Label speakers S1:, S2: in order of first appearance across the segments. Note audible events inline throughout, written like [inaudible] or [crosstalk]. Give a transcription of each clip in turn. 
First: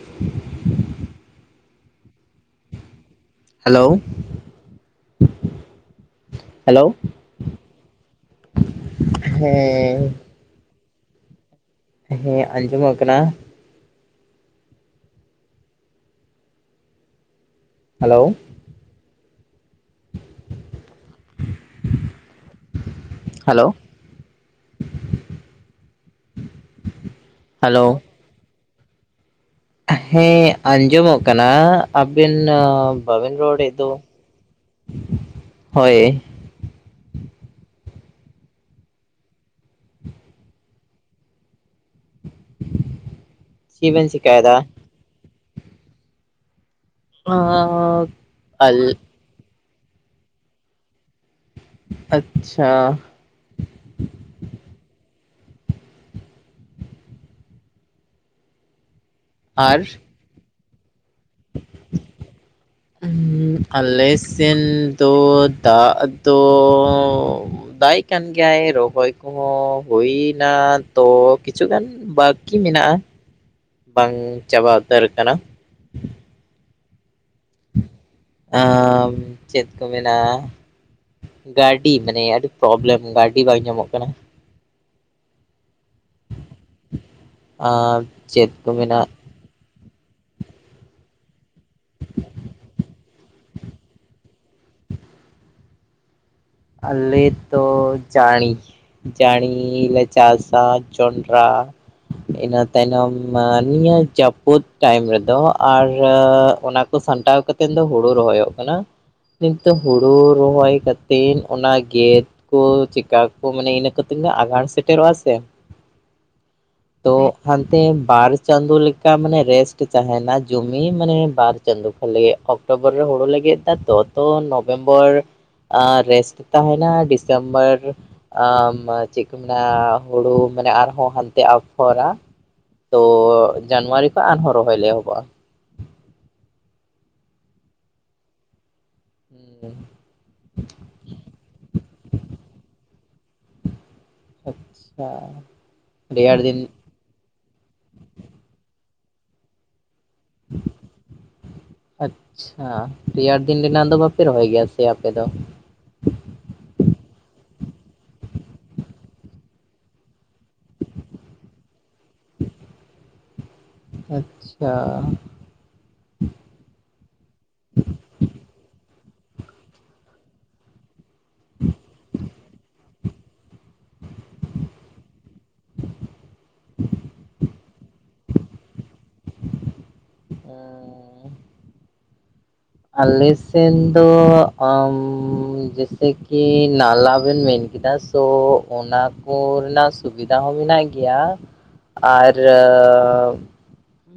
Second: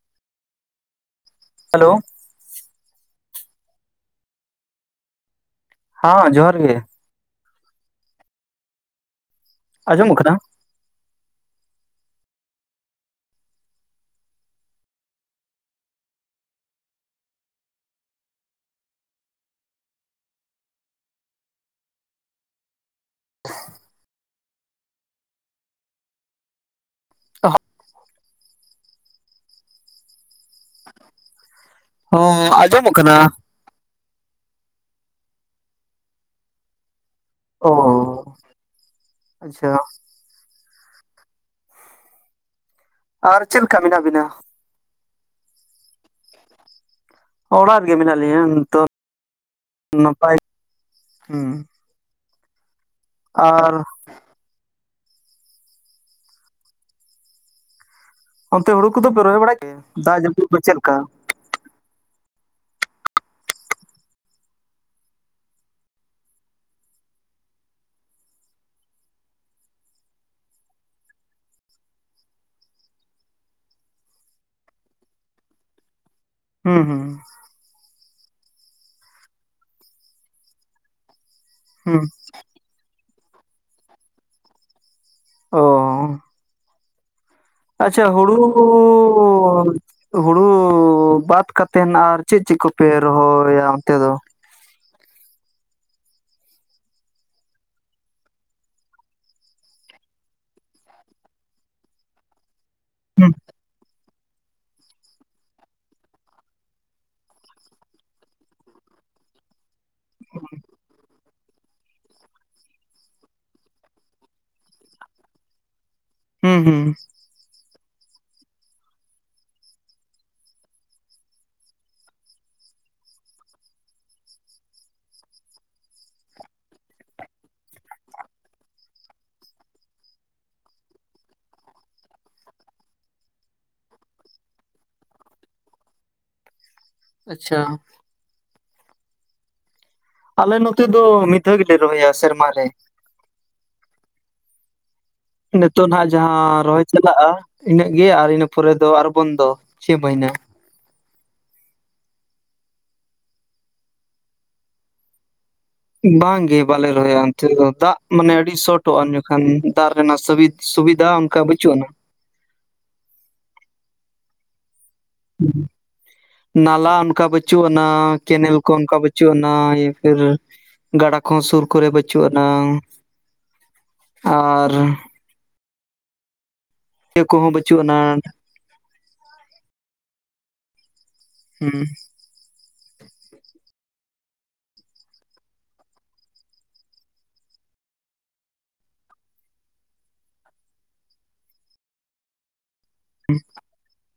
S1: [inaudible]
S2: Hello.
S1: Hello.
S2: ᱦᱚᱸ ᱡᱚᱦᱟᱨ ᱜᱮ᱾
S1: ᱦᱮᱸᱺ
S2: ᱟᱸᱡᱚᱢᱚᱜ ᱠᱟᱱᱟ?
S1: ᱦᱮᱸ ᱟᱸᱡᱚᱢᱚᱜ ᱠᱟᱱᱟ᱾ ᱦᱮᱞᱳ [inaudible] ᱦᱮᱞᱳ ᱦᱮᱞᱳ ᱦᱮᱸ ᱟᱸᱡᱚᱢᱚᱜ ᱠᱟᱱᱟ ᱟᱵᱤᱱ
S2: ᱦᱚᱸ ᱟᱸᱡᱚᱢᱚᱜ ᱠᱟᱱᱟ᱾
S1: ᱵᱟᱵᱤᱱ ᱨᱚᱲᱮᱫ ᱫᱚ? ᱦᱳᱭ᱾
S2: ᱚ ᱟᱪᱪᱷᱟ ᱟᱨ ᱪᱮᱫ ᱞᱮᱠᱟ ᱢᱮᱱᱟᱜ
S1: ᱵᱮᱱ
S2: ᱵᱤᱱᱟ?
S1: ᱪᱤᱠᱟᱭᱮᱫᱟ
S2: ᱚᱲᱟᱜ ᱨᱮᱜᱮ ᱢᱮᱱᱟᱜ ᱞᱤᱧᱟᱹ
S1: ᱟᱞ
S2: ᱱᱤᱛᱚᱜ [inaudible] ᱱᱟᱯᱟᱭ [inaudible]
S1: ᱟᱪᱪᱷᱟ᱾
S2: ᱟᱨ ᱚᱱᱛᱮ ᱦᱩᱲᱩ ᱠᱚᱫᱚᱯᱮ ᱨᱚᱦᱚᱭ ᱵᱟᱲᱟᱭ ᱜᱮᱭᱟ
S1: ᱟᱨ
S2: ᱫᱟᱜ ᱡᱟᱹᱯᱩᱫ ᱫᱚ ᱪᱮᱫ ᱞᱮᱠᱟ?
S1: ᱟᱞᱮ ᱥᱮᱱ ᱫᱚ ᱫᱟᱜ ᱫᱚ ᱫᱟᱜᱭᱮᱫ ᱠᱟᱱ ᱜᱮᱭᱟᱭ ᱨᱚᱦᱚᱭ ᱠᱚᱦᱚᱸ ᱦᱩᱭ ᱮᱱᱟ ᱛᱚ ᱠᱤᱪᱷ ᱜᱟᱱ ᱵᱟᱹᱠᱤ ᱢᱮᱱᱟᱜᱼᱟ ᱵᱟᱝ ᱪᱟᱵᱟ ᱩᱛᱟᱹᱨ ᱟᱠᱟᱱᱟ᱾
S2: [unintelligible]
S1: ᱪᱮᱫ ᱠᱚ ᱢᱮᱱᱟ ᱜᱟᱹᱰᱤ
S2: ᱦᱩᱸ
S1: ᱢᱟᱱᱮ ᱟᱹᱰᱤ ᱯᱨᱚᱵᱞᱮᱢ ᱜᱟᱹᱰᱤ ᱵᱟᱝ ᱧᱟᱢᱚᱜ ᱠᱟᱱᱟ᱾
S2: ᱚᱻ ᱚᱻ᱾
S1: ᱟᱨ
S2: ᱟᱪᱪᱷᱟ ᱦᱩᱲᱩ
S1: ᱪᱮᱫ ᱠᱚ ᱢᱮᱱᱟ
S2: [unintelligible] ᱦᱩᱲᱩ ᱵᱟᱫ ᱠᱟᱛᱮᱱ ᱟᱨ ᱪᱮᱫ ᱪᱮᱫ ᱠᱚᱯᱮ ᱨᱚᱦᱚᱭᱟ ᱚᱱᱛᱮ ᱫᱚ?
S1: ᱟᱞᱮ ᱫᱚ ᱡᱟᱲᱤ ᱡᱟᱹᱲᱤ ᱞᱮ ᱪᱟᱥᱟ ᱡᱚᱱᱰᱨᱟ ᱤᱱᱟ ᱛᱟᱭᱱᱚᱢ ᱱᱤᱭᱟᱹ ᱡᱟᱹᱯᱩᱫ--‌ ᱴᱟᱭᱤᱢ ᱨᱮᱫᱚ ᱟᱨ ᱚᱱᱟᱠᱚ ᱥᱟᱢᱴᱟᱣ ᱠᱟᱛᱮᱫ ᱫᱚ ᱦᱩᱲᱩ ᱨᱚᱦᱚᱭᱚᱜ ᱠᱟᱱᱟ᱾ ᱱᱤᱛᱚᱜ ᱦᱩᱲᱩ ᱨᱚᱦᱚᱭ ᱠᱟᱛᱤᱱ ᱚᱱᱟ ᱜᱮ [unintelligible] ᱪᱮᱠᱟ ᱠᱚ ᱢᱟᱱᱮ ᱤᱱᱟᱹ ᱠᱟᱛᱮ ᱟᱸᱜᱷᱟᱬ ᱥᱮᱴᱮᱨᱚᱜᱼᱟ ᱥᱮ᱾
S2: ᱦᱩᱸ ᱦᱩᱸ᱾
S1: ᱛᱚ ᱦᱟᱱᱛᱮ ᱵᱟᱨ ᱪᱟᱸᱫᱳ ᱞᱮᱠᱟ ᱢᱟᱱᱮ ᱨᱮᱥᱴ ᱛᱟᱦᱮᱱᱟ ᱡᱚᱢᱤ ᱢᱟᱱᱮ ᱵᱟᱨ ᱪᱟᱸᱫᱳ ᱠᱚ ᱞᱟᱹᱭᱟ ᱚᱠᱴᱳᱵᱚᱨ ᱨᱮ ᱦᱳᱲᱳ ᱞᱮ ᱜᱮᱫ ᱫᱟᱛᱚ ᱛᱚ ᱱᱚᱵᱷᱮᱢᱵᱚᱨ ᱟᱨ ᱨᱮᱥᱴ ᱛᱟᱸᱦᱮᱱᱟ ᱰᱤᱥᱮᱢᱵᱚᱨ ᱟᱢ ᱪᱮᱫ ᱠᱚ ᱢᱮᱱᱟ ᱦᱩᱲᱩ ᱢᱟᱱᱮ ᱟᱨᱦᱚᱸ ᱦᱟᱱᱛᱮ ᱟᱯᱷᱚᱨᱟ᱾ ᱛᱚ ᱡᱟᱱᱩᱣᱟᱨᱤ ᱠᱷᱚᱱ ᱟᱨᱦᱚᱸ ᱨᱚᱦᱚᱭ ᱞᱮ ᱮᱦᱚᱵᱚᱜᱼᱟ᱾
S2: ᱟᱪᱪᱷᱟ᱾
S1: [inaudible]
S2: ᱟᱞᱮ ᱱᱚᱛᱮ ᱫᱚ ᱢᱤᱫ ᱫᱷᱟᱣ ᱜᱮᱞᱮ ᱨᱚᱦᱚᱭᱟ ᱥᱮᱨᱢᱟ ᱨᱮ᱾
S1: ᱟᱪᱪᱷᱟ᱾
S2: ᱱᱤᱛᱚᱜ ᱱᱟᱦᱟᱜ
S1: ᱨᱮᱭᱟᱲ ᱫᱤᱱ
S2: ᱡᱟᱦᱟᱸ ᱨᱚᱦᱚᱭ ᱪᱟᱞᱟᱜᱼᱟ ᱤᱱᱟᱹᱜ ᱜᱮ, ᱟᱨ ᱤᱱᱟᱹ ᱯᱚᱨᱮ ᱫᱚ ᱟᱨ ᱵᱚᱱᱫᱚ ᱪᱷᱚᱭ ᱢᱟᱦᱱᱟᱹ᱾
S1: ᱟᱪᱪᱷᱟ, ᱨᱮᱭᱟᱲ ᱫᱤᱱ ᱨᱮᱱᱟᱜ ᱫᱚ ᱵᱟᱯᱮ ᱨᱚᱦᱚᱭ ᱜᱮᱭᱟ ᱥᱮ ᱟᱯᱮ ᱫᱚ?
S2: ᱵᱟᱝ ᱜᱮ ᱵᱟᱞᱮ ᱨᱚᱦᱚᱭᱟ ᱚᱱᱛᱮ ᱫᱚ ᱫᱟᱜ ᱢᱟᱱᱮ ᱟᱹᱰᱤ ᱥᱚᱴᱚᱜᱼᱟ ᱡᱚᱠᱷᱟᱱ ᱫᱟᱜ ᱨᱮᱱᱟᱜ ᱥᱩᱵᱤᱛ ᱥᱩᱵᱤᱫᱷᱟ ᱚᱱᱠᱟ ᱵᱟᱪᱩᱜ ᱟᱱᱟ᱾
S1: ᱟᱪᱪᱷᱟ᱾
S2: ᱦᱩᱸ ᱱᱟᱞᱟ ᱚᱱᱠᱟ ᱵᱟᱹᱪᱩᱜ ᱟᱱᱟ, ᱠᱮᱱᱮᱞ ᱠᱚ ᱚᱱᱠᱟ ᱵᱟᱹᱪᱩᱜ ᱟᱱᱟ ᱯᱷᱤᱨ ᱜᱟᱰᱟ ᱠᱚᱦᱚᱸ ᱥᱩᱨ ᱠᱚᱨᱮ ᱵᱟᱹᱪᱩᱜ ᱟᱱᱟ ᱟᱨᱻ ᱤᱭᱟᱹ ᱠᱚᱦᱚᱸ ᱵᱟᱹᱪᱩᱜ ᱟᱱᱟ᱾
S1: ᱟᱨ [inaudible]
S2: ᱦᱩᱸ
S1: ᱟᱞᱮ ᱥᱮᱱ ᱫᱚ ᱡᱮᱥᱮ ᱠᱤ ᱱᱟᱞᱟ ᱵᱮᱱ ᱢᱮᱱ ᱠᱮᱫᱟ, ᱛᱚ ᱚᱱᱟ ᱠᱚ ᱨᱮᱱᱟᱜ ᱥᱩᱵᱤᱫᱟ ᱦᱚᱸ ᱢᱮᱱᱟᱜ ᱜᱮᱭᱟ ᱟᱨᱻ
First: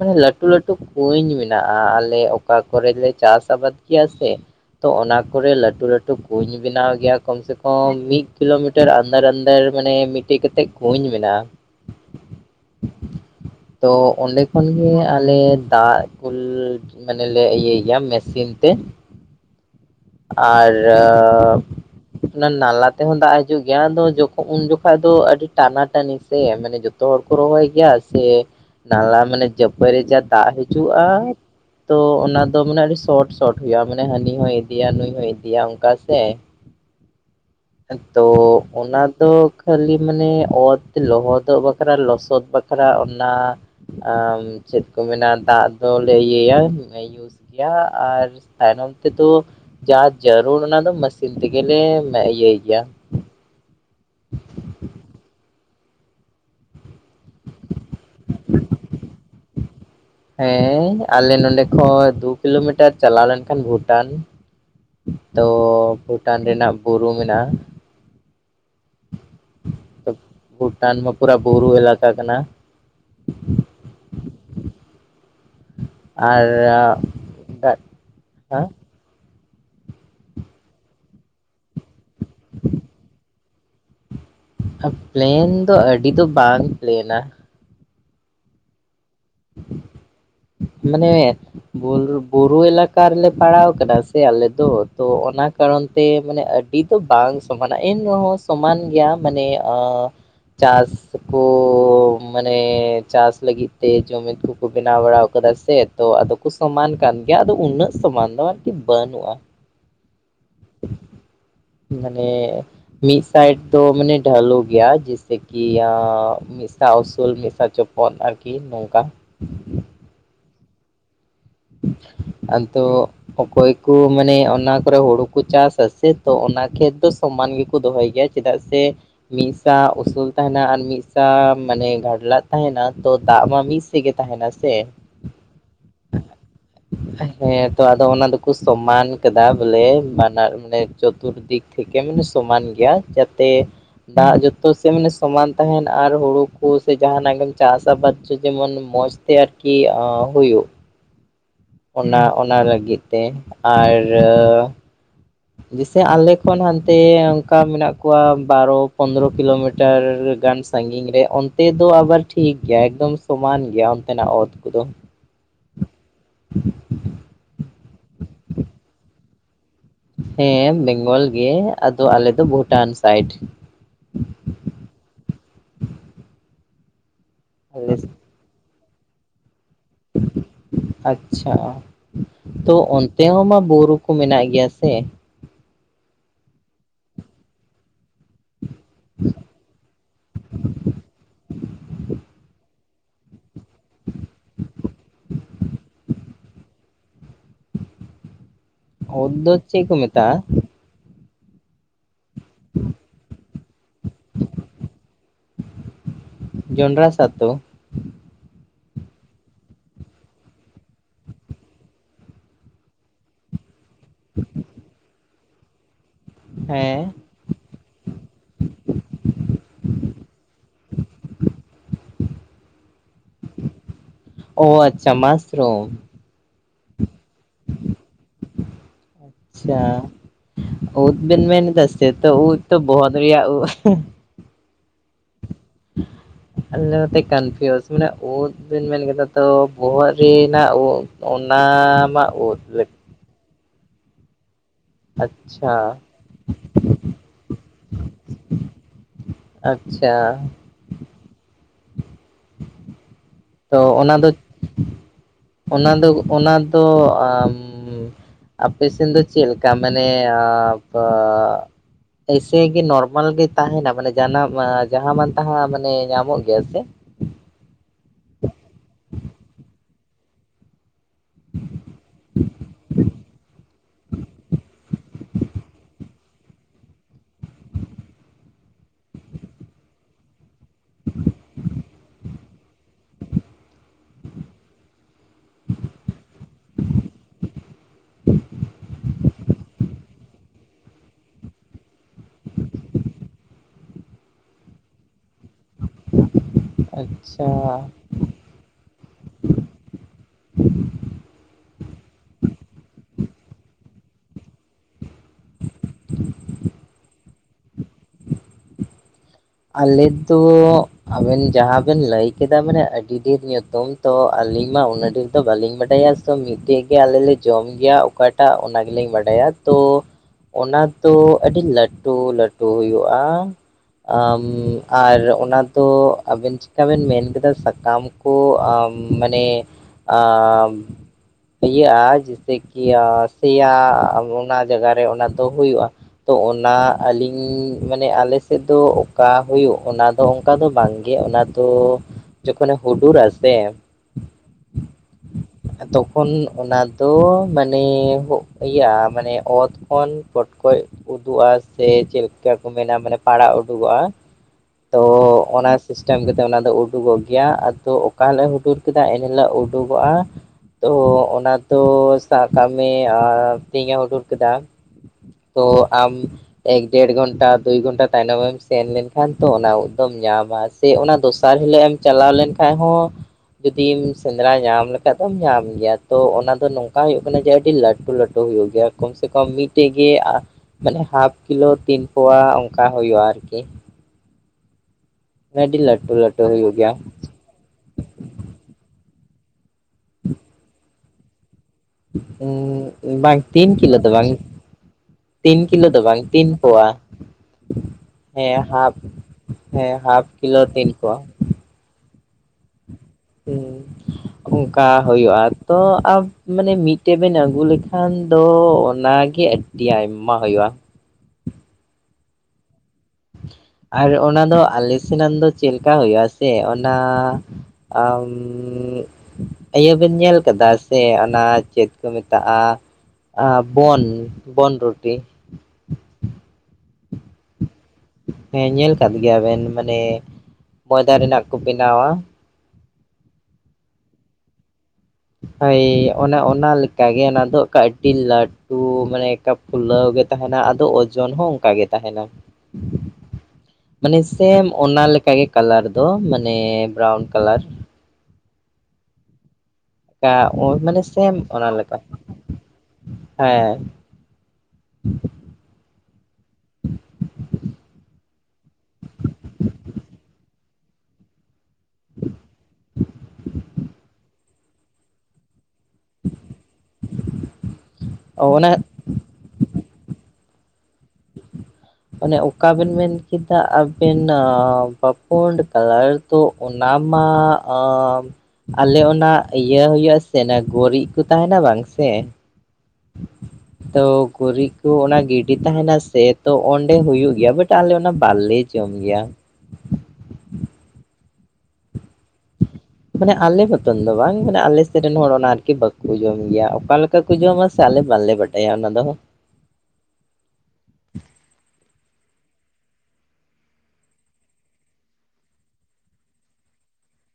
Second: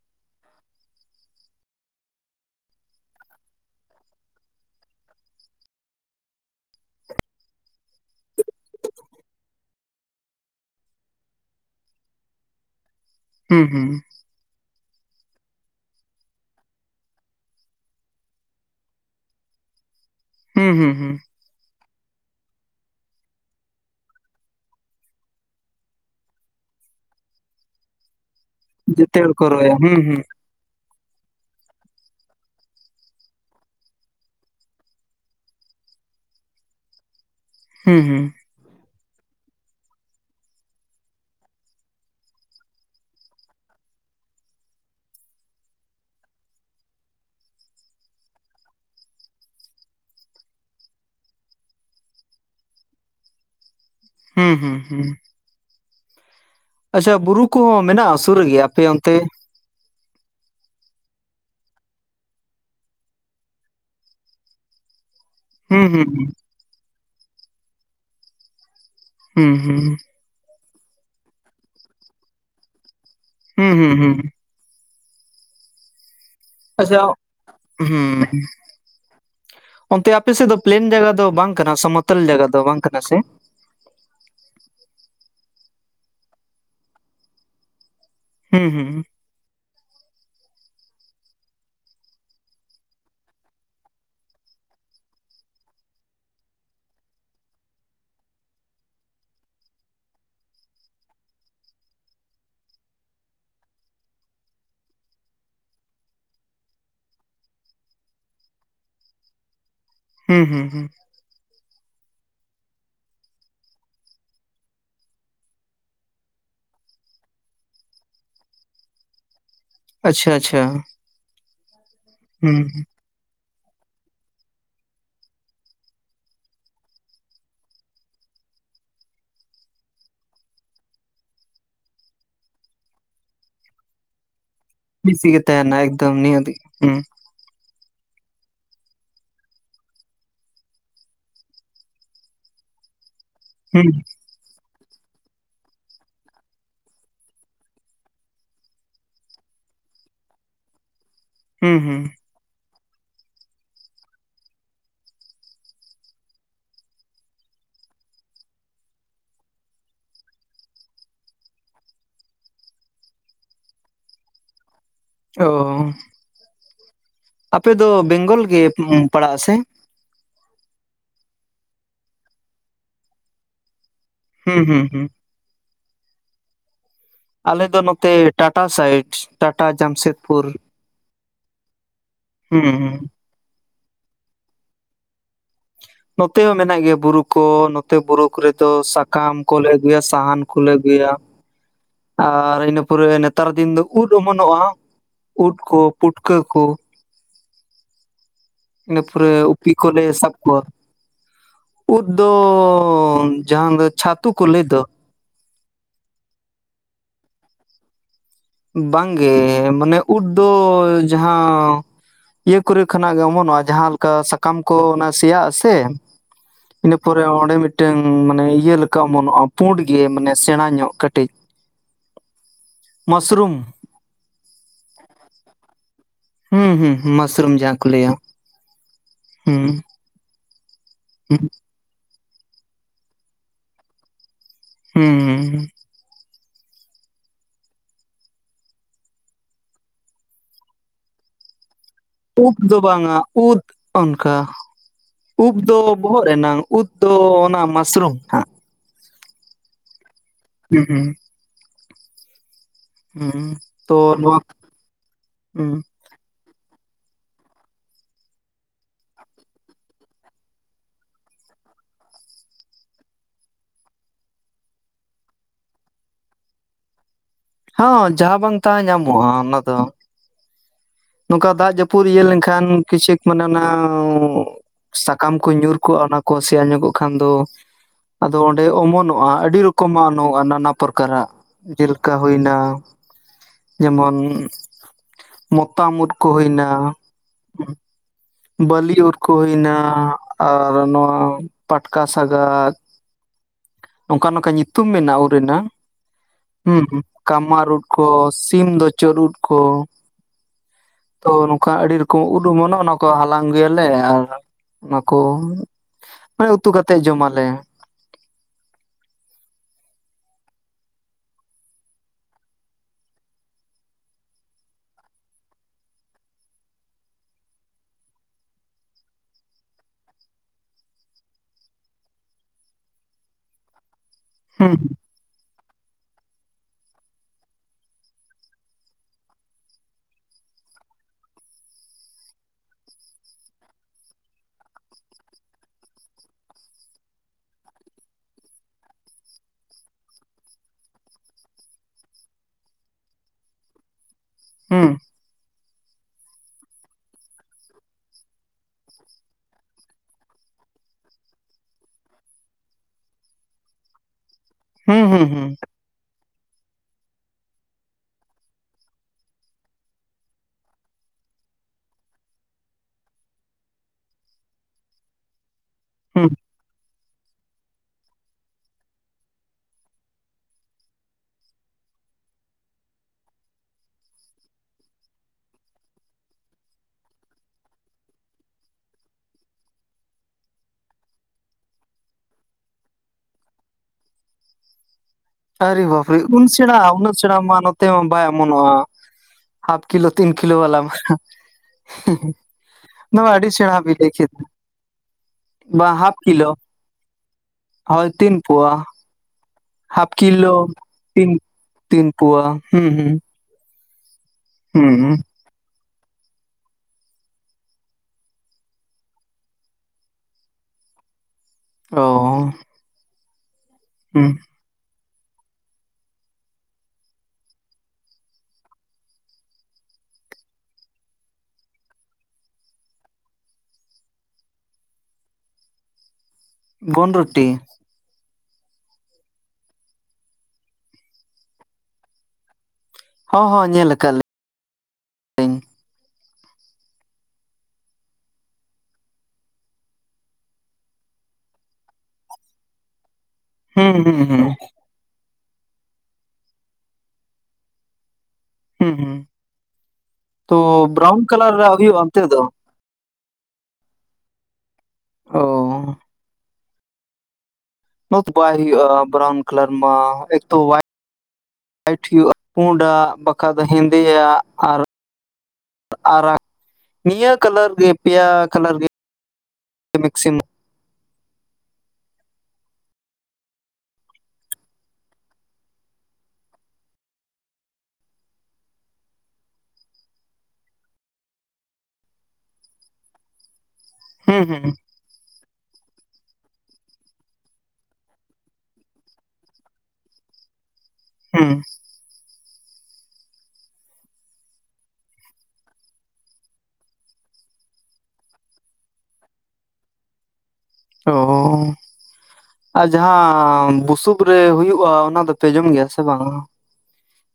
S1: ᱢᱟᱱᱮ ᱞᱟᱹᱴᱩ ᱞᱟᱹᱴᱩ ᱠᱩᱸᱧ ᱢᱮᱱᱟᱜᱼᱟ ᱟᱞᱮ ᱚᱠᱟ ᱠᱚᱨᱮᱞᱮ ᱪᱟᱥ ᱟᱵᱟᱫ ᱜᱮᱭᱟ ᱥᱮ ᱛᱚ ᱚᱱᱟ ᱠᱚᱨᱮ ᱞᱟᱹᱴᱩ ᱞᱟᱹᱴᱩ ᱠᱩᱧ ᱵᱮᱱᱟᱣ ᱜᱮᱭᱟ ᱠᱚᱢ ᱥᱮ ᱠᱚᱢ ᱢᱤᱫ ᱠᱤᱞᱳᱢᱤᱴᱟᱨ ᱴᱟᱨ ᱟᱱᱫᱟᱨ ᱟᱱᱫᱟᱨ ᱢᱟᱱᱮ ᱢᱤᱫᱴᱮᱡ ᱠᱟᱛᱮᱜ ᱠᱩᱧ ᱢᱮᱱᱟᱜᱼᱟ᱾
S2: ᱦᱩᱸ ᱦᱩᱸ
S1: ᱛᱚ ᱚᱸᱰᱮ ᱠᱷᱚᱱ ᱜᱮ ᱟᱞᱮ ᱫᱟᱜ ᱠᱚᱞ ᱢᱟᱱᱨ ᱞᱮ ᱤᱭᱟᱹᱭ ᱜᱮᱭᱟ ᱢᱮ ᱥᱤᱱ ᱛᱮ ᱟᱨᱻ
S2: ᱦᱩᱸ ᱦᱩᱸ ᱦᱩᱸ
S1: ᱚᱱᱟ ᱱᱟᱞᱟ ᱛᱮᱦᱚᱸ ᱫᱟᱜ ᱦᱤᱡᱩᱜ ᱜᱮᱭᱟ, ᱟᱫᱚ ᱩᱱ ᱡᱚᱠᱷᱚᱡ ᱫᱚ ᱟᱹᱰᱤ ᱴᱟᱱᱟ ᱴᱟᱱᱤ ᱥᱮ ᱢᱟᱱᱮ ᱡᱚᱛᱚ ᱦᱚᱲ ᱠᱚ ᱨᱚᱦᱚᱭ ᱜᱮᱭᱟ ᱥᱮ, ᱱᱟᱞᱟ
S2: ᱡᱮᱛᱮ ᱦᱚᱲ ᱠᱚ
S1: ᱢᱟᱱᱮ
S2: ᱨᱚᱦᱚᱭᱟ
S1: ᱡᱟᱹᱯᱟᱹᱨ ᱨᱮ
S2: ᱦᱩᱸ
S1: ᱡᱟ
S2: ᱦᱩᱸ
S1: ᱫᱟᱜ ᱦᱤᱼᱼ ᱡᱩᱜᱼᱟ, ᱛᱚ ᱚᱱᱟ ᱫᱚ ᱢᱟᱱᱮ ᱟᱹᱰᱤ ᱥᱚᱴ ᱥᱚᱴ ᱦᱩᱭᱩᱜᱼᱟ ᱢᱟᱱᱮ ᱦᱟᱹᱱᱤ ᱦᱚᱸᱭ ᱤᱫ ᱤᱫᱤᱭᱟ ᱱᱩᱭ ᱦᱚᱭ ᱤᱫᱤᱭᱟ ᱚᱱᱠᱟ ᱥᱮ,
S2: ᱦᱩᱸ
S1: ᱛᱚ
S2: ᱦᱩᱸ
S1: ᱚᱱᱟ ᱫᱚ ᱠᱷᱟᱹᱞᱤ ᱢᱟᱱᱮ ᱚᱛ ᱞᱚᱦᱚᱫᱚᱜ ᱵᱟᱠᱷᱨᱟ ᱞᱚᱥᱚᱫ ᱵᱟᱠᱷᱨᱟ ᱚᱱᱟᱻ ᱟ ᱪᱮᱫ ᱠᱚ ᱢᱮᱱᱟ ᱫᱟᱜ ᱫᱚᱞᱮ ᱤᱭᱟᱹᱭᱟ ᱵᱮᱥ ᱜᱮᱭᱟ ᱟᱨ ᱛᱟᱭᱱᱚᱢ ᱛᱮᱫᱚ ᱡᱟ ᱡᱟᱹᱨᱩᱲ ᱚᱱᱟ ᱫᱚ ᱢᱮᱥᱤᱱ ᱛᱮᱜᱮᱞᱮ ᱤᱭᱟᱹᱭ ᱜᱮᱭᱟ᱾
S2: ᱦᱩᱸ ᱦᱩᱸ ᱦᱩᱸ᱾ ᱟᱪᱪᱷᱟ ᱵᱩᱨᱩ ᱠᱚ ᱢᱮᱱᱟᱜ-ᱟ ᱥᱩᱨ ᱜᱮᱭᱟ ᱟᱯᱮ ᱚᱱᱛᱮ?
S1: ᱦᱮᱸᱻ ᱟᱞᱮ ᱱᱚᱰᱮ ᱠᱷᱚᱡ ᱫᱩ ᱠᱤᱞᱳᱢᱤᱴᱟᱨ ᱪᱟᱞᱟᱣ ᱞᱮᱱᱠᱷᱟᱱ ᱵᱷᱩᱴᱟᱱ ᱾ ᱛᱚᱻ
S2: ᱦᱩᱸ ᱦᱩᱸ ᱦᱩᱸ
S1: ᱵᱷᱩᱴᱟᱱ ᱨᱮᱱᱟᱜ ᱵᱩᱨᱩ ᱢᱮᱱᱟᱜ-ᱟ ᱾
S2: ᱦᱩᱸ ᱦᱩᱸ᱾
S1: ᱵᱷᱩᱴᱟᱱ ᱢᱚ ᱯᱩᱨᱟᱹ ᱵᱩᱨᱩ ᱮᱞᱟᱠᱟ ᱠᱟᱱᱟ ᱾
S2: ᱦᱩᱸ ᱦᱩᱸ ᱦᱩᱸ᱾
S1: ᱟᱨ
S2: ᱟᱪᱪᱷᱟ
S1: ᱦᱮᱸ
S2: ᱦᱩᱸ
S1: ᱦᱮᱸ᱾
S2: ᱚᱱᱛᱮ ᱟᱯᱮᱥᱮᱫ ᱫᱚ ᱯᱞᱮᱥᱮᱱ ᱡᱟᱭᱜᱟ ᱫᱚ ᱵᱟᱝ ᱠᱟᱱᱟ ᱥᱚᱢᱚᱛᱚᱞ ᱡᱟᱭᱜᱟ ᱫᱚ ᱵᱟᱝ ᱠᱟᱱᱟ ᱥᱮ?
S1: ᱯᱞᱮᱱ ᱫᱚ ᱟᱹᱰᱤ ᱫᱚ ᱵᱟᱝ ᱯᱞᱮᱱᱟ ᱾
S2: ᱦᱩᱸ ᱦᱩᱸ ᱦᱩᱸ
S1: ᱢᱟᱱᱮ ᱵᱩᱞ ᱵᱩᱨᱩ ᱮᱞᱟᱠᱟ ᱨᱮᱞᱮ ᱯᱟᱲᱟᱣ ᱠᱟᱱᱟ ᱥᱮ ᱟᱞᱮ ᱫᱚ ᱛᱚ ᱚᱱᱟ ᱠᱟᱨᱚᱱ ᱛᱮ ᱢᱟᱱᱮ ᱟᱹᱰᱤ ᱫᱚ ᱵᱟᱝ ᱥᱚᱢᱟᱱᱟ, ᱮᱱ ᱨᱮᱦᱚᱸ ᱥᱚᱢᱟᱱ ᱜᱮᱭᱟ ᱢᱟᱱᱮ ᱟᱸᱻ ᱪᱟᱥᱠᱩᱻ ᱢᱟᱱᱮ ᱪᱟᱥ ᱞᱟᱹᱜᱤᱫ ᱛᱮ ᱡᱩᱢᱤᱫ ᱠᱩᱠᱚ ᱵᱮᱱᱟᱣ ᱵᱟᱲᱟᱣ ᱠᱟᱫᱟ ᱥᱮ ᱛᱚ ᱟᱫᱚ ᱠᱚ ᱥᱚᱢᱟᱱ ᱠᱟᱱ ᱜᱮᱭᱟ ᱟᱫᱚ ᱩᱱᱟᱹᱜ ᱥᱚᱢᱟᱱ ᱫᱚ ᱟᱨᱠᱤ ᱵᱟᱹᱱᱩᱜ-ᱟ ᱾
S2: ᱦᱩᱸ ᱦᱩᱸ ᱦᱩᱸ
S1: ᱢᱟᱱᱮ ᱢᱤᱫ ᱥᱟᱭᱤᱰ ᱫᱚ ᱢᱟᱱᱮ ᱰᱷᱟᱹᱞᱩ ᱜᱮᱭᱟ ᱡᱮᱭ ᱥᱮᱠᱤ ᱟᱻ ᱢᱤᱫᱥᱟ ᱩᱥᱩᱞ ᱢᱤᱫᱥᱟ ᱪᱚᱯᱚᱫ ᱟᱨᱠᱤ ᱱᱚᱝᱠᱟ ᱾
S2: ᱟᱪᱪᱷᱟ ᱟᱪᱪᱷᱟ᱾ ᱦᱩᱸ
S1: ᱟᱫᱚᱻ ᱚᱠᱚᱭ ᱠᱚ ᱢᱟᱱᱮ ᱚᱱᱟ ᱠᱚᱨᱮ ᱦᱩᱲᱩ ᱠᱚ ᱪᱟᱥ ᱟᱥᱮ ᱛᱚ ᱚᱱᱟ ᱠᱷᱮᱛ ᱫᱚ ᱥᱚᱢᱟᱱ ᱜᱮᱠᱚ ᱫᱚᱦᱚᱭ ᱜᱮᱭᱟ ᱾ ᱪᱮᱫᱟᱜ ᱥᱮᱼᱼ ᱢᱤᱫᱥᱟ ᱩᱥᱩᱞ ᱛᱟᱦᱮᱱᱟ ᱟᱨ ᱢᱤᱫᱥᱟ ᱢᱟᱱᱮ ᱜᱷᱟᱰᱞᱟᱜ ᱛᱟᱦᱮᱱᱟ ᱛᱚ ᱫᱟᱜ ᱢᱟ ᱢᱤᱫ ᱥᱮᱜᱮ ᱛᱟᱦᱮᱱᱟ ᱥᱮ
S2: ᱢᱤᱫᱥᱮ ᱜᱮ ᱛᱟᱦᱮᱱᱟ ᱮᱠᱫᱚᱢ ᱱᱤᱦᱟᱹᱛ ᱦᱩᱸ ᱾
S1: ᱦᱮᱸ ᱛᱚ ᱟᱫᱚ ᱚᱱᱟ ᱫᱚᱠᱚ ᱥᱚᱢᱟᱱ ᱠᱟᱫᱟ ᱵᱚᱞᱮ ᱵᱟᱱᱟᱨ ᱢᱟᱱᱮ ᱪᱚᱛᱩᱨᱫᱤᱠ ᱛᱷᱮᱠᱮ ᱢᱟᱱᱮ ᱥᱚᱢᱟᱱ ᱜᱮᱭᱟ ᱡᱟᱛᱮ
S2: ᱦᱩᱸ
S1: ᱫᱟᱜ ᱡᱚᱛᱚ ᱥᱮ ᱢᱟᱱᱮ ᱥᱚᱢᱟᱱ ᱛᱟᱦᱮᱱ ᱟᱨ ᱦᱩᱲᱩ ᱠᱚ ᱥᱮ ᱡᱟᱦᱟᱱᱟᱜ ᱜᱮᱢ ᱪᱟᱥ ᱟᱵᱟᱫᱽ ᱪᱚ ᱡᱮᱢᱚᱱ ᱢᱚᱡᱽ ᱛᱟ ᱛᱮ ᱟᱨᱠᱤ ᱦᱩᱭᱩᱜ
S2: ᱦᱩᱸ ᱦᱩᱸ
S1: ᱚᱱᱟ ᱚᱱᱟ ᱞᱟᱹᱜᱤᱫ ᱛᱮ ᱟᱨ ᱡᱮᱥᱮ ᱟᱞᱮ ᱠᱷᱚᱱ ᱦᱟᱱᱛᱮ ᱚᱱᱠᱟ ᱢᱮᱱᱟᱜ ᱠᱚᱣᱟ ᱵᱟᱨᱚ ᱯᱚᱱᱫᱨᱚ ᱠᱤᱞᱳᱢᱤᱴᱟᱨ ᱜᱟᱱ ᱥᱟᱺᱜᱤᱧ ᱨᱮ ᱚᱱᱛᱮ ᱫᱚ ᱟᱵᱟᱨ ᱴᱷᱤᱠ ᱜᱮᱭᱟ ᱮᱠᱫᱚᱢ ᱥᱚᱢᱟᱱ ᱜᱮᱭᱟ ᱚᱱᱛᱮᱱᱟᱜ ᱚᱛ ᱠᱚᱫᱚ ᱾
S2: ᱚᱻ
S1: [inaudible]
S2: ᱟᱯᱮ ᱫᱚ ᱵᱮᱝᱜᱚᱞ ᱜᱮ ᱯᱟᱲᱟᱜ-ᱟ ᱥᱮ?
S1: ᱦᱮᱸ ᱵᱮᱝᱜᱚᱞ ᱜᱮ ᱟᱫᱚ ᱟᱞᱮ ᱫᱚ ᱵᱷᱩᱴᱟᱱ ᱥᱟᱭᱤᱰ ᱾
S2: ᱦᱩᱸ ᱦᱩᱸ ᱦᱩᱸ ᱟᱞᱮ ᱫᱚ ᱱᱚᱛᱮ ᱴᱟᱴᱟ ᱥᱟᱭᱤᱰ ᱾ ᱴᱟᱴᱟ ᱡᱟᱢᱥᱮᱫᱯᱩᱨ ᱦᱩᱸ ᱦᱩᱸ
S1: ᱛᱮ ᱦᱚᱸᱢᱟ ᱵᱩᱨᱩ ᱠᱚ ᱢᱮᱱᱟᱜ ᱜᱮᱭᱟ ᱥᱮ
S2: ᱱᱚᱛᱮ ᱦᱚᱸ ᱢᱮᱱᱟᱜ ᱜᱮᱭᱟ ᱵᱩᱨᱩ ᱠᱚ ᱱᱚᱛᱮ ᱵᱩᱨᱩ ᱠᱚ ᱨᱮᱫᱚ ᱥᱟᱠᱟᱢ ᱠᱚᱞᱮ ᱟᱹᱜᱩᱭᱟ ᱥᱟᱦᱟᱱ ᱠᱚᱞᱮ ᱟᱹᱜᱩᱭᱟ ᱾ ᱟᱨ ᱤᱱᱟᱹ ᱯᱚᱨᱮ ᱱᱮᱛᱟᱨ ᱫᱤᱱ ᱫᱚ ᱩᱫ ᱚᱢᱚᱱᱚᱜ-ᱟ ᱩᱫ ᱠᱚ ᱯᱩᱴᱠᱟᱹ ᱠᱚ ᱾ ᱤᱱᱟᱹ ᱯᱩᱨᱮ
S1: ᱚᱛ ᱫᱚ
S2: ᱩᱯᱤ
S1: ᱪᱮᱫ ᱠᱚ
S2: ᱠᱚᱞᱮ ᱥᱟᱵ
S1: ᱢᱮᱛᱟᱜᱼᱟ
S2: ᱠᱚᱣᱟ ᱾ ᱩᱫ ᱫᱚ ᱡᱟᱦᱟᱸ ᱫᱚ ᱪᱷᱟᱛᱩ ᱠᱚ ᱞᱟᱹᱭ ᱫᱚ ᱾
S1: ᱡᱚᱱᱰᱨᱟ ᱥᱟᱛᱚ
S2: ᱵᱟᱝ ᱜᱮ ᱢᱟᱱᱮ ᱩᱫ ᱫᱚ ᱡᱟᱦᱟᱸ ᱤᱭᱟᱹ ᱠᱚᱨᱮ ᱠᱷᱚᱱᱟᱜ ᱜᱮ ᱚᱢᱢᱚᱱᱚᱜ-ᱟ, ᱡᱟᱦᱟᱸ ᱞᱮᱠᱟ ᱥᱟᱠᱟᱢ ᱠᱚ ᱚᱱᱟ ᱥᱮᱭᱟᱜ ᱟᱥᱮ᱾
S1: ᱦᱮᱸ ᱾
S2: ᱤᱱᱟᱹ ᱯᱚᱨᱮ ᱚᱸᱰᱮ ᱢᱤᱫᱴᱮᱝ ᱢᱟᱱᱮ ᱤᱭᱟᱹ ᱞᱮᱠᱟ ᱚᱢᱚᱱᱚᱜ-ᱟ, ᱯᱩᱸᱰ ᱜᱮ ᱢᱟᱱᱮ ᱥᱮᱬᱟ ᱧᱚᱜ ᱠᱟᱹᱴᱤᱡ᱾ ᱢᱟᱥᱨᱩᱢ
S1: ᱚ ᱟᱪᱪᱷᱟ ᱢᱟᱥᱨᱚᱢ᱾
S2: ᱦᱩᱸ ᱦᱩᱸ ᱢᱟᱥᱨᱩᱢ ᱡᱟᱦᱟ ᱠᱚ ᱞᱟᱹᱭ-ᱟ ᱦᱩᱸ᱾
S1: ᱟᱪᱪᱷᱟ ᱩᱫ ᱵᱤᱱ
S2: ᱦᱩᱸ
S1: ᱢᱮᱱ ᱫᱟ ᱥᱮ ᱛᱚ ᱩᱫ ᱫᱚ, ᱵᱚᱦᱚᱜ ᱨᱮᱭᱟᱜ ᱩᱵ᱾
S2: ᱦᱩᱸᱻ᱾
S1: [inaudible] ᱟᱞᱮ ᱱᱚᱛᱮ ᱠᱚᱱᱯᱷᱤᱭᱩᱥ ᱢᱟᱱᱮ ᱩᱫ ᱵᱤᱱ ᱢᱮᱱ ᱠᱮᱫᱟ ᱛᱚ ᱵᱚᱦᱚᱜ ᱨᱮᱱᱟᱜ ᱩᱵ ᱚᱱᱟ ᱢᱟ
S2: ᱩᱵ
S1: ᱩᱫ
S2: ᱫᱚ ᱵᱟᱝᱟ ᱩᱫ ᱚᱱᱠᱟ ᱩᱵ
S1: ᱟᱪᱪᱷᱟ
S2: ᱫᱚ ᱵᱚᱦᱚᱜ ᱨᱮᱱᱟᱝ, ᱩᱫ ᱫᱚ ᱚᱱᱟ ᱢᱟᱥᱨᱩᱢ᱾
S1: ᱟᱪᱪᱷᱟ᱾
S2: ᱦᱩᱸ ᱦᱩᱸ
S1: ᱛᱚ ᱚᱱᱟᱫᱚ
S2: ᱦᱩᱸ
S1: ᱚᱱᱟ ᱫᱚ ᱚᱱᱟᱫᱚ ᱟᱯᱮ ᱥᱮᱱ ᱫᱚ ᱪᱮᱫ ᱞᱮᱠᱟ ᱢᱟᱱᱮ, ᱟ ᱯᱟᱜ ᱮᱭᱥᱟᱹᱜᱮ ᱱᱚᱨᱢᱟᱞ ᱜᱮ ᱛᱟᱦᱮᱱᱟ ᱢᱟᱱᱮ ᱡᱟᱱᱟᱢ ᱡᱟᱦᱟᱸ ᱢᱟᱱ ᱛᱟᱦᱟᱸ ᱢᱟᱱᱮ ᱧᱟᱢᱚᱜ ᱜᱮᱭᱟ ᱥᱮ᱾
S2: ᱦᱟᱸ ᱡᱟᱦᱟᱸ ᱵᱟᱝ ᱛᱟᱦᱟᱸ ᱧᱟᱢᱚᱜ-ᱟ ᱚᱱᱟ ᱫᱚ᱾ ᱱᱚᱝᱠᱟ ᱫᱟᱜ ᱡᱟᱯᱩᱫ ᱤᱭᱟᱹ ᱞᱮᱱᱠᱷᱟᱱ, ᱠᱤᱪᱷᱩᱠ ᱢᱟᱱᱮ ᱚᱱᱟᱣ ᱥᱟᱠᱟᱢ ᱠᱚ ᱧᱩᱨ ᱠᱚᱜ, ᱚᱱᱟ ᱠᱚ ᱥᱮᱭᱟ ᱧᱚᱜᱚᱜ ᱠᱷᱟᱱ ᱫᱚ ᱟᱫᱚ ᱚᱸᱰᱮ ᱚᱢᱚᱱᱚᱜ-ᱟ, ᱟᱹᱰᱤ ᱨᱚᱠᱚᱢᱟᱜ ᱱᱚ ᱱᱟᱱᱟ ᱯᱟᱨᱠᱟᱨᱟᱜ᱾ ᱡᱮᱞᱮᱠᱟ ᱦᱩᱭᱱᱟ ᱡᱮᱢᱚᱱ, ᱛᱟᱢᱩᱫ ᱠᱚ ᱦᱩᱭᱱᱟ, ᱵᱟᱹᱞᱤ ᱩᱨᱠᱚ ᱦᱩᱭᱱᱟ ᱟᱨ ᱱᱚᱶᱟ ᱯᱟᱴᱠᱟ ᱥᱟᱜᱟᱫ᱾ ᱱᱚᱝᱠᱟ ᱱᱚᱝᱠᱟ ᱧᱩᱛᱩᱢ ᱢᱮᱱᱟᱜ-ᱟ, ᱩᱫ ᱨᱮᱱᱟᱜ, ᱦᱩᱸᱦᱩᱸ,
S1: ᱟᱪᱪᱷᱟ
S2: ᱠᱟᱢᱟᱨ ᱩᱫ ᱠᱚ ᱴᱤᱢ ᱫᱚ ᱪᱟᱹᱨᱩᱫ ᱩᱫ ᱠᱚ᱾ ᱛᱚ ᱱᱚᱝᱠᱟ ᱟᱹᱰᱤ ᱨᱚᱠᱚᱢ ᱩᱫ ᱚᱢᱚᱱᱚᱜ ᱚᱱᱟ ᱠᱚ ᱦᱟᱞᱟᱝ ᱟᱹᱜᱩᱭᱟᱞᱮ ᱟᱨ ᱚᱱᱟ ᱠᱚ ᱢᱟᱱᱮ ᱩᱛᱩ ᱠᱟᱛᱮᱫ ᱡᱚᱢᱟᱞᱮ ᱾
S1: ᱟᱞᱮ ᱫᱚ ᱟᱵᱮᱱ ᱡᱟᱦᱟᱸ ᱵᱮᱱ ᱞᱟᱹᱭᱠᱮᱫᱟ, ᱢᱟᱱᱮ ᱟᱹᱰᱤ ᱰᱷᱮᱨ ᱧᱩᱛᱩᱢ ᱛᱚ, ᱟᱹᱞᱤᱧ ᱢᱟ ᱩᱱᱟᱹᱜ ᱰᱷᱮᱨ ᱫᱚ ᱵᱟᱹᱞᱤᱧ ᱵᱟᱰᱟᱭᱟ ᱛᱚ ᱢᱤᱫᱴᱮᱡ ᱜᱮ ᱟᱞᱮ ᱞᱮ ᱡᱚᱢ ᱜᱮᱭᱟ ᱚᱠᱟᱴᱟᱜ ᱚᱱᱟ ᱜᱮᱞᱤᱧ ᱵᱟᱰᱟᱭᱟ ᱛᱚ ᱚᱱᱟ ᱫᱚ ᱟᱹᱰᱤ ᱞᱟᱹᱴᱩ ᱞᱟᱹᱴᱩ ᱦᱩᱭᱩᱜ-ᱟ᱾ ᱟᱢ
S2: ᱦᱩᱸ
S1: ᱟᱨ ᱚᱱᱟ ᱛᱚ ᱟᱵᱮᱱ ᱪᱮᱠᱟ ᱵᱮᱱ ᱢᱮᱱ ᱠᱮᱫᱟ ᱥᱟᱠᱟᱢ ᱠᱚ ᱟᱸᱢ ᱢᱟᱱᱮ ᱟᱨ ᱤᱭᱟᱹᱜ-ᱟ, ᱡᱮᱭᱥᱮ ᱠᱤ ᱟ ᱥᱮᱭᱟᱜ, ᱚᱱᱟ ᱡᱟᱭᱜᱟᱨᱮ ᱚᱱᱟ ᱫᱚ ᱦᱩᱭᱩᱜ-ᱟ᱾ ᱛᱚ ᱚᱱᱟ ᱟᱹᱞᱤᱧ ᱢᱟᱱᱮ ᱟᱞᱮ ᱥᱮᱫ ᱛᱚ ᱚᱠᱟ ᱦᱩᱭᱩᱜ, ᱚᱱᱟ ᱫᱚ ᱚᱱᱠᱟ ᱫᱚ ᱵᱟᱝ ᱜᱮ ᱚᱱᱟ ᱫᱚ ᱡᱚᱠᱷᱚᱱ ᱮ ᱦᱩᱰᱩᱨᱟ ᱥᱮ
S2: ᱦᱮᱸ ᱾
S1: [inaudible] ᱛᱚᱠᱷᱚᱱ ᱚᱱᱟ ᱫᱚ ᱢᱟᱱᱮ ᱤᱭᱟᱹ-ᱟ, ᱢᱟᱱᱮ ᱚᱛ ᱠᱷᱚᱱ ᱯᱚᱴᱠᱚᱡ ᱩᱫᱩᱜ ᱟ ᱥᱮ ᱪᱮᱫ ᱞᱮᱠᱟ ᱠᱚ ᱢᱮᱱᱟ ᱢᱟᱱᱮ ᱯᱟᱲᱟᱜ ᱩᱰᱩᱠᱚᱜ-ᱟ᱾
S2: ᱦᱩᱸ ᱦᱩᱸ ᱦᱩᱸ᱾
S1: ᱥᱤᱥᱴᱮᱢ ᱠᱟᱛᱮᱜ ᱚᱱᱟ ᱫᱚ ᱩᱰᱩᱠᱚᱜ ᱜᱮᱭᱟ ᱟᱫᱚ ᱚᱠᱟ ᱦᱤᱞᱳᱜ ᱮ ᱦᱩᱰᱩᱨ ᱠᱮᱫᱟ ᱮᱱᱦᱤᱞᱳᱜ ᱩᱰᱩᱠᱚᱜᱼᱟ ᱾ ᱛᱚ ᱚᱱᱟ ᱫᱚ ᱥᱟᱵ ᱠᱟᱜ ᱢᱮ, ᱟᱨ ᱛᱮᱦᱮᱧᱮᱢ ᱦᱩᱰᱩᱨ ᱠᱮᱫᱟ ᱛᱚ ᱟᱢ
S2: ᱦᱩᱸ
S1: ᱮᱠ ᱰᱮᱲ ᱜᱷᱚᱱᱴᱟ ᱫᱩᱭ ᱜᱷᱚᱱᱴᱟ ᱛᱟᱭᱱᱚᱢ ᱮᱢ ᱥᱮᱱ ᱞᱮᱱᱠᱷᱟᱱ ᱛᱚ ᱚᱱᱟ ᱫᱚᱢ ᱧᱟᱢᱟ ᱥᱮ ᱚᱱᱟ ᱫᱚᱥᱟᱨ ᱦᱤᱞᱳᱜ ᱮᱢ ᱪᱟᱞᱟᱣ ᱞᱮᱱᱠᱷᱟᱱ ᱦᱚᱸ ᱡᱩᱚᱫᱤᱢ ᱥᱮᱸᱫᱽᱨᱟ ᱧᱟᱢ ᱞᱮᱠᱷᱷᱟᱡ ᱫᱚᱢ ᱧᱟᱢ ᱜᱮᱭᱟ ᱛᱚ ᱚᱱᱟᱫᱚ ᱱᱚᱝᱠᱟ ᱦᱩᱭᱩᱜ ᱠᱟᱱᱟ ᱡᱮ ᱟᱹᱰᱤ ᱞᱟᱹᱴᱩ ᱞᱟᱹᱴᱩ ᱦᱩᱭᱩᱜ ᱜᱮᱭᱟ ᱠᱚᱢ ᱥᱮ ᱠᱚᱢ ᱢᱤᱫᱴᱮᱡ ᱜᱮ ᱢᱟᱱᱮ ᱦᱟᱯ ᱠᱤᱞᱳ ᱛᱤᱱ ᱯᱳᱣᱟ ᱚᱝ ᱚᱱᱠᱟ ᱦᱩᱭᱩᱜᱼᱟ ᱟᱨᱠᱤ᱾ ᱟᱹᱰᱤ
S2: ᱟᱨᱮ
S1: ᱞᱟᱹᱴᱩ
S2: ᱵᱟᱯᱨᱮ
S1: ᱞᱟᱹᱴᱩ
S2: ᱩᱱ
S1: ᱦᱩᱭᱩᱜ
S2: ᱥᱮᱲᱟ
S1: ᱜᱮᱭᱟ
S2: ᱩᱱᱟᱹᱜ ᱥᱮ ᱲᱟ ᱢᱟ ᱱᱚᱛᱮ ᱢᱟ ᱵᱟᱭ ᱚᱢᱚᱱᱚᱜᱼᱟ ᱦᱟᱯ ᱠᱤᱞᱳ ᱛᱤᱱ ᱠᱤᱞᱳ ᱵᱟᱞᱟ ᱢᱟ᱾
S1: ᱩᱸ
S2: ᱱᱚᱣᱟ
S1: ᱵᱟᱝ
S2: ᱟᱹᱰᱤ
S1: ᱛᱤᱱ
S2: ᱥᱮᱬᱟ
S1: ᱠᱤᱞᱳ
S2: ᱵᱤᱱ
S1: ᱫᱚ
S2: ᱞᱟᱹᱭ
S1: ᱵᱟᱝ
S2: ᱠᱮᱫ
S1: ᱛᱤᱱ ᱠᱤᱞᱳ ᱫᱚ ᱵᱟᱝ ᱛᱤᱱ ᱯᱳᱣᱟ᱾
S2: ᱦᱚᱭ ᱛᱤᱱ ᱯᱚᱣᱟ
S1: ᱦᱮᱸ
S2: ᱦᱟᱯᱷ ᱠᱤᱞᱳ
S1: ᱛᱤᱞ ᱠᱚ
S2: ᱛᱤᱱ ᱛᱤᱱ ᱯᱳᱣᱟ ᱦᱩᱸ ᱦᱩᱸ᱾
S1: ᱦᱮᱸ ᱚᱱᱠᱟ
S2: ᱦᱩᱸ
S1: ᱦᱩᱭᱩᱜᱼᱟ ᱛᱚ ᱟ ᱢᱟᱱᱮ ᱢᱤᱫᱴᱮᱱ ᱵᱮᱱ ᱟᱹᱜᱩ ᱞᱮᱠᱷᱟᱱ ᱫᱚ ᱚᱱᱟ ᱜᱮ ᱟᱹᱰᱤ ᱟᱭᱢᱟ ᱦᱩᱭᱩᱜᱼᱟ᱾
S2: ᱚᱻ᱾
S1: ᱟᱨ ᱚᱱᱟ ᱫᱚ ᱟᱞᱮ ᱥᱮᱱᱟᱜ ᱫᱚ ᱪᱮᱫ ᱞᱮᱠᱟ ᱦᱩᱭᱩᱜᱼᱟ ᱥᱮ ᱚᱱᱟ ᱟᱢ ᱤᱭᱟᱹ ᱵᱮᱱ ᱧᱮᱞ ᱠᱟᱫᱟ ᱥᱮ ᱚᱱᱟ ᱪᱮᱫ ᱠᱚ ᱢᱮᱛᱟᱜᱼᱟ ᱟᱨ ᱵᱚᱱ ᱵᱚᱱᱨᱩᱴᱤ᱾
S2: ᱵᱳᱱᱨᱩᱴᱤ
S1: ᱦᱮᱸ ᱧᱮᱞ ᱟᱠᱟᱫ ᱜᱮᱭᱟ ᱵᱮᱱ ᱢᱟᱱᱮ ᱢᱚᱭᱫᱟ ᱨᱮᱱᱟᱜ ᱠᱚ ᱵᱮᱱᱟᱣᱟ᱾
S2: ᱦᱚᱸ ᱦᱚᱸ ᱧᱮᱞ ᱟᱠᱟᱫ ᱞᱤᱧ
S1: ᱦᱚᱭ ᱚᱱᱮ ᱚᱱᱟ ᱞᱮᱠᱟᱜᱮ ᱚᱱᱟ ᱫᱚ ᱚᱠᱟ ᱟᱹᱰᱤ ᱞᱟᱹᱴᱩ ᱢᱟᱱᱮ ᱠᱟ ᱯᱷᱩᱞᱟᱹᱣ ᱜᱮ ᱛᱟᱦᱮᱱᱟ ᱟᱫᱚ ᱳᱡᱳᱱ ᱦᱚᱸ ᱚᱱᱠᱟᱜᱮ ᱛᱟᱦᱮᱱᱟ᱾
S2: ᱞᱤᱧ ᱦᱩᱸ
S1: ᱢᱟᱱᱮ
S2: ᱦᱩᱸ ᱦᱩᱸ
S1: ᱥᱮᱢ ᱚᱱᱟᱞᱮᱠᱟᱜᱮ ᱠᱟᱞᱟᱨ ᱫᱚ ᱢᱟᱱᱮ ᱵᱨᱟᱣᱩᱱ ᱠᱟᱞᱟᱨ᱾
S2: ᱦᱩᱸ ᱦᱩᱸ ᱛᱚ
S1: ᱢᱟᱱᱮ
S2: ᱵᱨᱟᱣᱩᱱ ᱠᱟᱞᱟᱨ ᱨᱮ ᱦᱩᱭᱩᱜᱼᱟ ᱚᱱᱛᱮ ᱫᱚ?
S1: ᱦᱮᱸᱻ᱾
S2: ᱚᱻ᱾ [unintelligible] ᱛᱚ ᱵᱟᱭ ᱦᱩᱭᱩᱜᱼᱟ ᱵᱨᱟᱣᱩᱱ ᱠᱟᱞᱟᱨ ᱢᱟ ᱮᱠᱛᱚ [unintelligible] ᱦᱟᱭᱤᱴ ᱦᱩᱭᱩᱜᱼᱟ ᱯᱩᱸᱰᱟᱜ ᱵᱟᱠᱷᱟ ᱫᱚ ᱦᱮᱸᱫᱮᱭᱟᱜ ᱟᱨ ᱟᱨᱟᱜ ᱱᱤᱭᱟᱹ ᱠᱟᱞᱟᱨ ᱜᱮ ᱯᱮᱭᱟ
S1: ᱚᱱᱟ
S2: ᱠᱟᱞᱟᱨ ᱜᱮ ᱢᱮᱠᱥᱤᱢᱟᱢ
S1: ᱚᱱᱮ ᱚᱠᱟᱵᱮᱱ ᱢᱮᱱ ᱠᱮᱫᱟ ᱟᱵᱮᱱ ᱯᱩᱱᱰ ᱠᱟᱞᱟᱨ ᱛᱚ ᱚᱱᱟ ᱢᱟ ᱟᱯ ᱟᱞᱮ ᱚᱱᱟ ᱤᱭᱟᱹ ᱦᱩᱭᱩᱜ ᱟᱥᱮ ᱜᱩᱨᱤᱡ ᱠᱚ ᱛᱟᱦᱮᱱᱟ ᱵᱟᱝ ᱥᱮ ᱛᱚ ᱜᱩᱨᱤᱡ ᱠᱚ ᱚᱱᱟ ᱜᱤ ᱛᱟᱦᱮᱱᱟ ᱥᱮ ᱛᱚ ᱚᱸᱰᱮ ᱦᱩᱭᱩᱜ ᱜᱮᱭᱟ ᱵᱮᱴᱟ ᱟᱞᱮ ᱚᱱᱟ ᱵᱟᱞᱮ ᱡᱚᱢ ᱜᱮᱭᱟ᱾
S2: ᱦᱩᱸ᱾
S1: [inaudible] ᱢᱟᱱᱮ ᱟᱞᱮ ᱦᱚᱛᱚᱱ ᱫᱚ ᱵᱟᱝ ᱢᱟᱱᱮ ᱟᱞᱮᱥᱮᱫ ᱨᱮᱱ ᱦᱚᱲ ᱚᱱᱟ ᱟᱨᱠᱤ ᱵᱟᱠᱚ ᱡᱚᱢ ᱜᱮᱭᱟ ᱚᱠᱟ ᱞᱮᱠᱟ ᱠᱚ ᱡᱚᱢᱟ ᱥᱮ ᱟᱞᱮ ᱵᱟᱞᱮ ᱵᱟᱰᱟᱭᱟ᱾ ᱮᱭᱟ ᱚᱱᱟ ᱫᱚ
S2: ᱚ ᱦᱚᱸᱻ᱾ ᱟᱨ ᱡᱟᱦᱟᱸ ᱵᱩᱥᱩᱵ ᱨᱮ ᱦᱩᱭᱩᱜᱼᱟ ᱚᱱᱟ ᱫᱚᱯᱮ ᱡᱚᱢ ᱜᱮᱭᱟ ᱥᱮ ᱵᱟᱝᱟ?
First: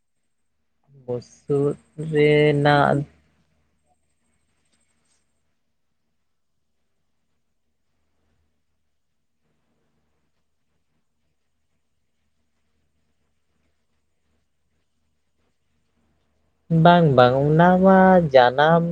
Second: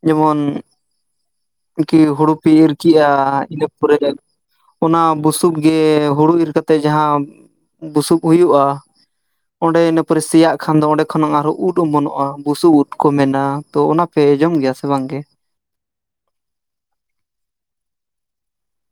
S2: ᱡᱮᱢᱚᱱ
S1: ᱵᱩᱥᱩᱵ
S2: ᱠᱤ ᱦᱩᱲᱩ ᱯᱮ ᱤᱨ
S1: ᱨᱮᱱᱟᱜ
S2: ᱠᱮᱜᱼᱟ ᱤᱱᱟᱹ ᱯᱚᱨᱮ ᱜᱮ ᱚᱱᱟ ᱵᱩᱥᱩᱵ ᱜᱮ ᱦᱩᱲᱩ ᱤᱨ ᱠᱟᱛᱮ ᱡᱟᱦᱟᱸ ᱵᱩᱥᱩᱵ ᱦᱩᱭᱩᱜᱼᱟ᱾ ᱚᱸᱰᱮ ᱤᱱᱟᱹ ᱯᱚᱨᱮ ᱥᱮᱭᱟᱜ ᱠᱷᱟᱱ ᱫᱚ ᱚᱸᱰᱮ ᱠᱷᱚᱱᱟᱜ ᱟᱨᱦᱚᱸ ᱩᱫ ᱚᱢᱚᱱᱚᱜᱼᱟ ᱵᱩᱥᱩᱵ ᱩᱫ ᱠᱚ ᱢᱮᱱᱟ ᱛᱚ ᱚᱱᱟ ᱯᱮ ᱡᱚᱢ ᱜᱮᱭᱟ ᱥᱮ ᱵᱟᱝᱜᱮ?
S1: ᱵᱟᱝ ᱵᱟᱝ ᱚᱱᱟ ᱢᱟ ᱡᱟᱱᱟᱢ